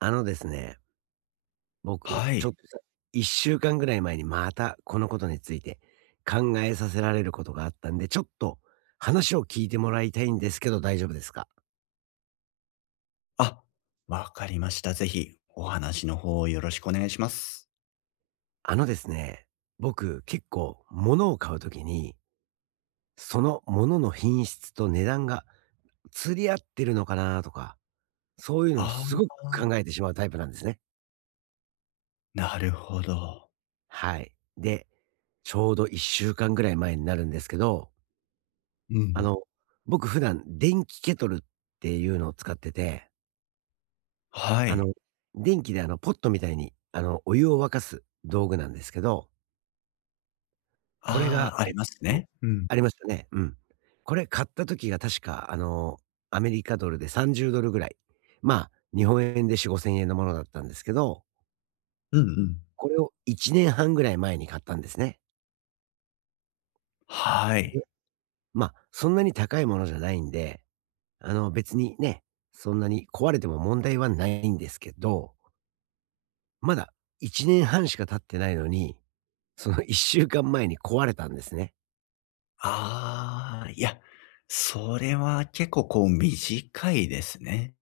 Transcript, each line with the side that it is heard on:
right: あのですね、僕、
left: は
right: ちょっ
left: い。
right: とさ1週間ぐらい前にまたこのことについて考えさせられることがあったんで、ちょっと話を聞いてもらいたいんですけど大丈夫ですか？
left: あ、わかりました。ぜひお話の方をよろしくお願いします。
right: あのですね、僕結構物を買うときに、その物の品質と値段が釣り合ってるのかなとか、そういうのを
left: あ
right: すごく
left: あ、
right: 考えてしまうタイプなんですね。
left: なるほど。
right: はい。で、ちょうど1週間ぐらい前になるんですけど、
left: う
right: あ
left: ん。
right: の、僕普段電気ケトルっていうのを使ってて、
left: は
right: あ
left: い。
right: の、電気でポットみたいに、お湯を沸かす道具なんですけど、これが、
left: ああ、あります
right: と
left: ね。うん。
right: ありましたね。うん。これ買った時が確か、アメリカドルで $30 ぐらい。まあ、日本円で4、5千円のものだったんですけど、
left: うんうん。
right: これを1年半ぐらい前に買ったんですね。
left: はい。
right: で、まあ、そんなに高いものじゃないんで、別にね、そんなに壊れても問題はないんですけどまだ1年半しか経ってないのに、その1週間前に壊れたんですね。
left: ああ、いや、それは結構こう短いですね。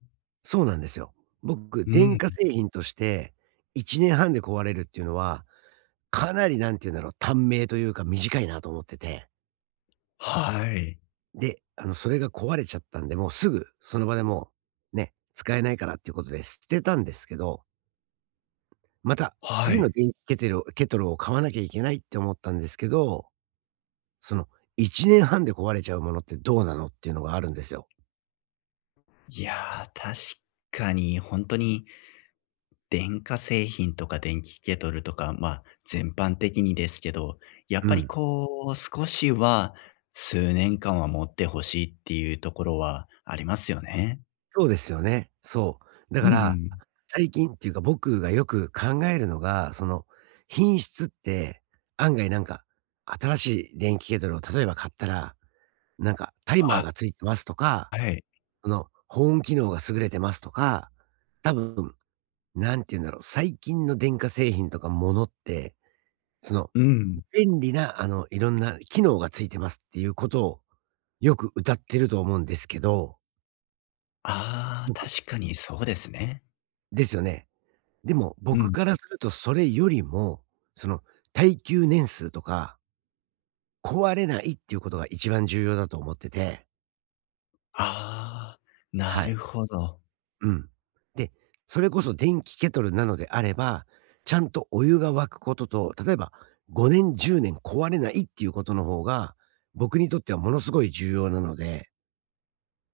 right: そうなんですよ。僕、
left: う
right: 電
left: ん。
right: 化製品として1年半で壊れるっていうのは、かなりなんて言うんだろう、短命というか短いなと思ってて。
left: はい。
right: で、それが壊れちゃったんで、もうすぐその場でもう、ね、使えないからっていうことで捨てたんですけど、また
left: は
right: 次の
left: い。
right: 電気ケテルをケトルを買わなきゃいけないって思ったんですけど、その1年半で壊れちゃうものってどうなのっていうのがあるんですよ。
left: いやー、確かに本当に電化製品とか電気ケトルとか、まあ、全般的にですけど、やっ
right: う
left: ぱり
right: ん。
left: こう、少しは数年間は持ってほしいっていうところはありますよね。
right: そうですよね。そう。だ
left: う
right: から、
left: ん
right: 最近っていうか僕がよく考えるのが、その、品質って案外なんか、新しい電気ケトルを例えば買ったら、なんかタイマー
left: は、
right: がついてますとか、
left: はい。
right: その、保温機能が優れてますとか、多分、何て言うんだろう、最近の電化製品とかものって、その、
left: うん。
right: 便利ないろんな機能がついてますっていうことをよく謳ってると思うんですけど、
left: ああ、
right: 僕
left: 確かにそうですね。
right: ですよね。でも、
left: う
right: 僕
left: ん。
right: からするとそれよりも、その、耐久年数とか、壊れないっていうことが一番重要だと思ってて。
left: ああ、な
right: は
left: る
right: い。
left: ほど。
right: うん。で、それこそ電気ケトルなのであれば、ちゃんとお湯が沸くことと、例えば5年、10年壊れないっていうことの方が、僕にとってはものすごい重要なので、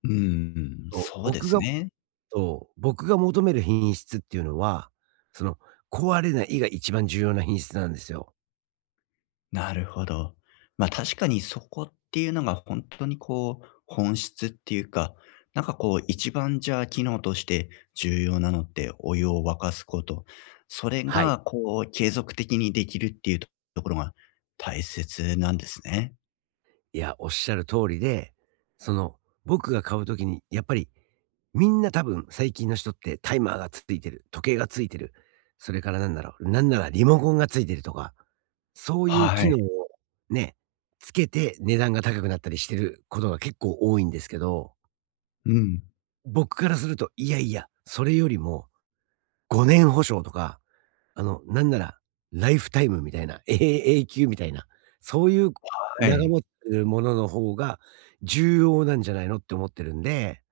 left: ううん、
right: と
left: そうで
right: 僕
left: す
right: が
left: ね。
right: と僕が求める品質っていうのは、その、壊れないが一番重要な品質なんですよ。
left: なるほど。ま、確かにそこっていうのが本当にこう、本質っていうか、なんかこう一番じゃあ機能として重要なのってお湯を沸かすこと。それ
right: はい。
left: がこう継続的にできるっていうとところが大切なんですね。
right: いや、おっしゃる通りで、その、僕が買う時にやっぱり、みんな多分最近の人ってタイマーがついてる、時計がついてる、それからなんだろう、なんならリモコンがついてるとか、そういう
left: は
right: 機
left: い。
right: 能をね、つけて値段が高くなったりしてることが結構多いんですけど、
left: うん。
right: 僕からすると、いやいや、それよりも5年保証とかなんなら、ライフタイムみたいな、ええ永久みたいな、そういう
left: は
right: 長
left: い。
right: 持ってるものの方が重要なんじゃないのって思ってるんで、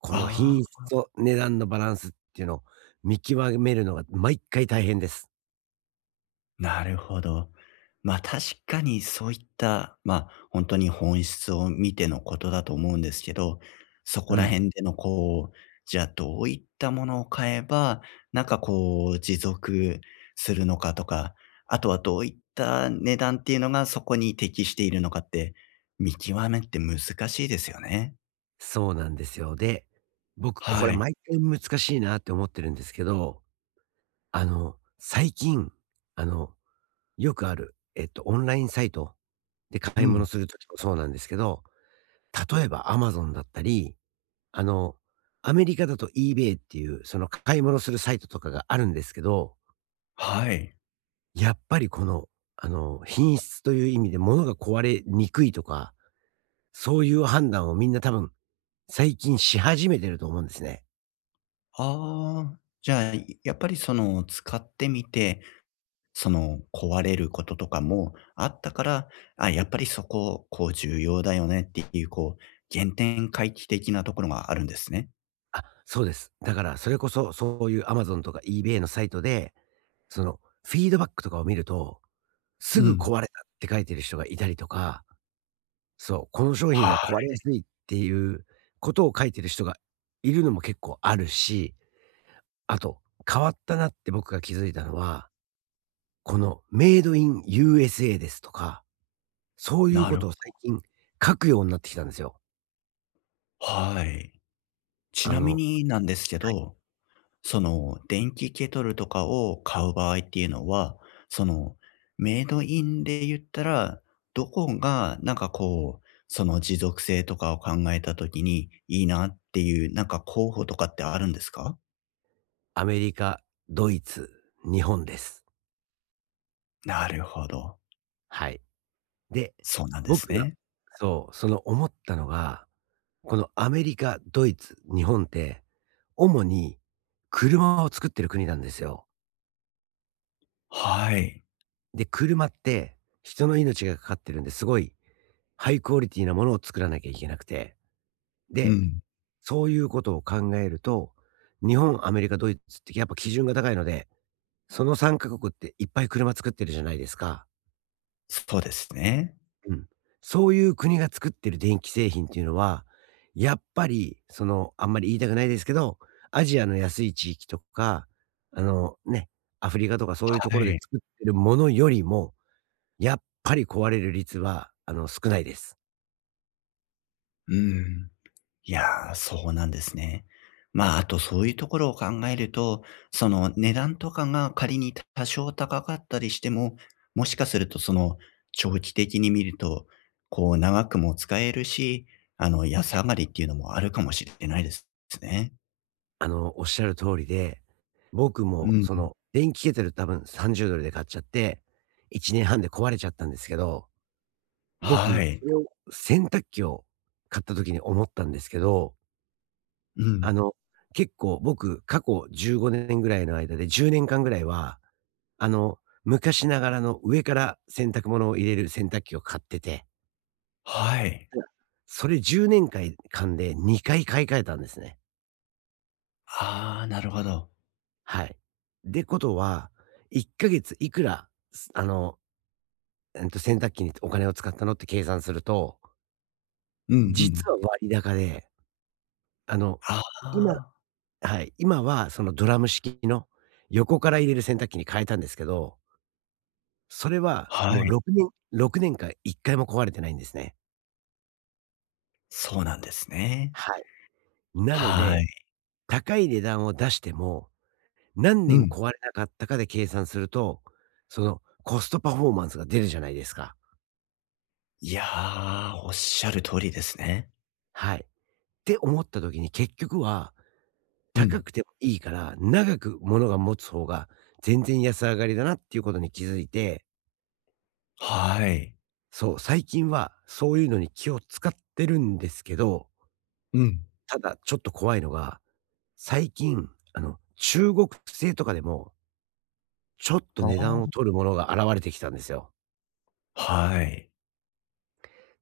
right: この
left: あ
right: 品
left: あ。
right: 質と値段のバランスっていうのを見極めるのが毎回大変です。
left: なるほど。まあ確かにそういった、まあ本当に本質を見てのことだと思うんですけど、そ
right: う
left: こら
right: ん。
left: 辺でのこう、じゃあどういったものを買えば、なんかこう持続するのかとか、あとはどういった値段っていうのがそこに適しているのかって見極めって難しいですよね。
right: そうなんですよ。で、僕これ
left: はい。
right: 毎回難しいなって思ってるんですけど、最近、あの、よくある、オンラインサイトで
left: う
right: 買い物
left: ん。
right: する時もそうなんですけど、例えば Amazon だったり、あの、アメリカだと eBay っていう、その買い物するサイトとかがあるんですけど、
left: はい。
right: やっぱりこの、品質という意味で物が壊れにくいとか、そういう判断をみんな多分最近し始めてると思うんですね。
left: ああ、じゃあやっぱりその使ってみて、その、壊れることとかもあったから、あ、やっぱりそこ、こう重要だよねっていう、こう、原点回帰的なところがあるんですね。
right: あ、そうです。だからそれこそそういう Amazon とか eBay のサイトで、そのフィードバックとかを見ると、す
left: う
right: ぐ
left: ん。
right: 壊れたって書いてる人がいたりとか、そう、この商品
left: は
right: は
left: い。
right: 壊れやすいっていうことを書いてる人がいるのも結構あるし、あと、変わったなって僕が気づいたのは、このメイドイン USA ですとか、そういう
left: な
right: こ
left: る、
right: とを最近書くようになってきたんですよ。
left: はい。ち
right: あ
left: な
right: の、
left: みになんですけ
right: はい。
left: ど、その、電気ケトルとかを買う場合っていうのは、その、メイドインで言ったら、どこがなんかこう、その持続性とかを考えた時にいいなっていう、なんか候補とかってあるんですか？
right: アメリカ、ドイツ、日本です。
left: なるほど。
right: はい。で、
left: そうなんです
right: 僕が
left: ね。
right: そう、その思ったのが、このアメリカ、ドイツ、日本って、主に車を作ってる国なんですよ。
left: はい。
right: で、車って人の命がかかってるんで、すごいハイクオリティなものを作らなきゃいけなくて、
left: う
right: で、
left: ん。
right: そういうことを考えると、日本、アメリカ、ドイツってやっぱ基準が高いので、その3カ国っていっぱい車作ってるじゃないですか。
left: そうですね。
right: うん。そういう国が作ってる電気製品っていうのは、やっぱり、その、あんまり言いたくないですけど、アジアの安い地域とか、あの、ね、アフリカとかそういうとこ
left: は
right: ろで
left: い。
right: 作ってるものよりも、やっぱり壊れる率は、少ないです。
left: うん。いやー、そうなんですね。まあ、あとそういうところを考えると、その値段とかが仮に多少高かったりしても、もしかするとその長期的に見ると、こう長くも使えるし、あの安上がりっていうのもあるかもしれないですね。
right: おっしゃる通りで、僕も
left: うん。
right: その、電気ケトル多分 $30 で買っちゃって、1年半で壊れちゃったんですけど、
left: は
right: 僕、
left: い。
right: それを洗濯機を買った時に思ったんですけど、
left: う
right: あ
left: ん。
right: の、結構僕、過去15年ぐらいの間で10年間ぐらいは、あの、昔ながらの上から洗濯物を入れる洗濯機を買ってて、
left: はい。
right: それ10年か間で2回買い替えたんですね。
left: ああ、なるほど。
right: はい。で、ことは、1ヶ月いくら、すあの、えんと、洗濯機にお金を使ったのって計算すると、
left: うんうん。
right: 実は割高で、あの、
left: あ
right: 今
left: あ。
right: はい、今はそのドラム式の横から入れる洗濯機に変えたんですけど、それは
left: は
right: もう
left: い。
right: 6年間1回も壊れてないんですね。
left: そうなんですね。
right: はい。なの
left: は
right: で、
left: い。
right: 高い値段を出しても、何
left: う
right: 年
left: ん。
right: 壊れなかったかで計算すると、そのコストパフォーマンスが出るじゃないですか。
left: いやー、おっしゃる通りですね。
right: はい。て思った時に結局は、
left: う
right: 高
left: ん。
right: くてもいいから、長く物が持つ方が全然安上がりだなっていうことに気づいて、
left: はい。
right: そう、最近はそういうのに気を使ってるんですけど、
left: うん。
right: ただちょっと怖いのが、最近、中国製とかでも、ちょっと
left: あ
right: 値
left: あ、
right: 段を取るものが現れてきたんですよ。
left: はい。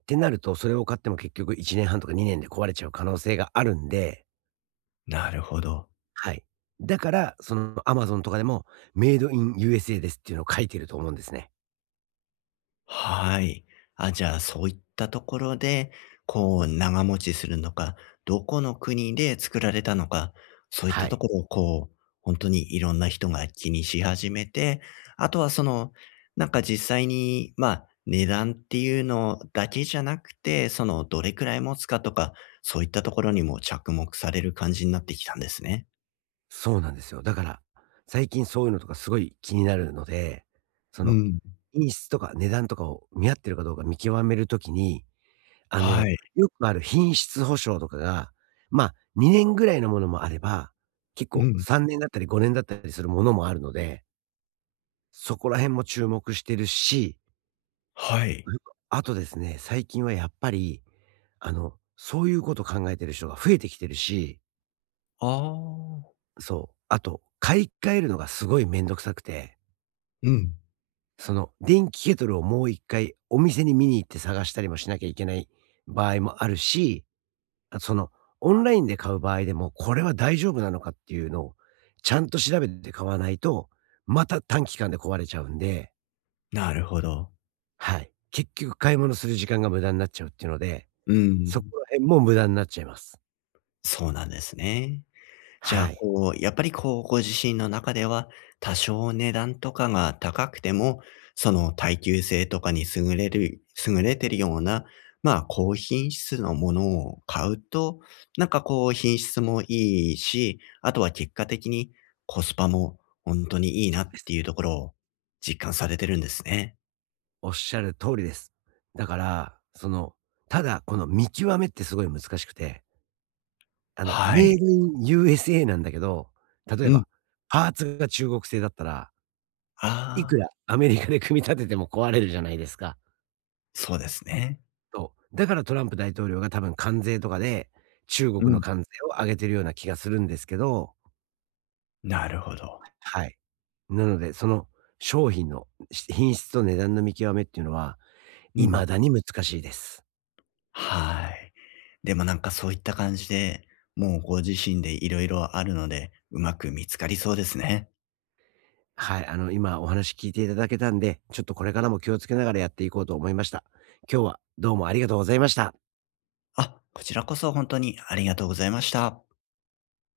right: ってなると、それを買っても結局1年半とか2年で壊れちゃう可能性があるんで、
left: なるほど。
right: はい。だから、その Amazon とかでもメイドイン USA ですっていうのを書いてると思うんですね。
left: はい。あ、じゃあ、そういったところで、こう、長持ちするのか、どこの国で作られたのか、そういっ
right: は
left: たと
right: い。
left: ころを、こう、本当にいろんな人が気にし始めて、あとはその、なんか実際に、まあ、値段っていうのだけじゃなくて、その、どれくらい持つかとか、そういったところにも着目される感じになってきたんですね。
right: そうなんですよ。だから、最近そういうのとかすごい気になるので、そ
left: う
right: の、
left: ん。
right: 品質とか値段とかを見合ってるかどうか見極めるときに、あ
left: は
right: の、
left: い。
right: よくある品質保証とかが、まあ、2年ぐらいのものもあれば、結
left: う
right: 構
left: ん。
right: 3年だったり5年だったりするものもあるので、そこら辺も注目してるし、
left: はい。
right: あとですね、最近はやっぱり、そういうこと考えてる人が増えてきてるし、
left: ああ。
right: そう、あと買い替えるのがすごいめんどくさくて
left: うん。
right: その電気ケトルをもう1回お店に見に行って探したりもしなきゃいけない場合もあるし、あとそのオンラインで買う場合でも、これは大丈夫なのかっていうのをちゃんと調べて買わないと、また短期間で壊れちゃうんで、
left: なるほど。
right: はい。結局買い物する時間が無駄になっちゃうっていうので、
left: う
right: そ
left: ん。
right: こら辺も無駄になっちゃいます。
left: そうなんですね。じゃあ、
right: はい。
left: こう、やっぱりこう、ご自身の中では、多少値段とかが高くても、その耐久性とかに優れる優れてるような、まあ、高品質のものを買うと、なんかこう、品質もいいし、あとは結果的にコスパも本当にいい
right: そ
left: な
right: う
left: っ
right: で
left: て
right: す。
left: いうところを実感されてるんですね。
right: おっしゃる通りです。だから、ただこの見極めってすごい難しくて
left: は
right: メ
left: い。
right: イドイン USA なんだけど、例え
left: うん。
right: ば、パーツが中国製だったら、いく
left: あ
right: ら
left: あ、
right: アメリカで組み立てても壊れるじゃないですか。
left: そうですね。
right: そう。だからトランプ大統領が多分関税とかで、中国
left: う
right: の
left: ん。
right: 関税を上げてるような気がするんですけど、
left: なるほど。
right: はい。なので、その商品の品質と値段の見極めっていうのは、
left: うん。
right: 未だに難しいです。
left: はい。でもなんかそういった感じで、もうご自身でいろいろあるので、うまく見つかりそうですね。
right: はい、今お話聞いていただけたんで、ちょっとこれからも気をつけながらやっていこうと思いました。今日はどうもありがとうございました。
left: あ、こちらこそ本当にありがとうございました。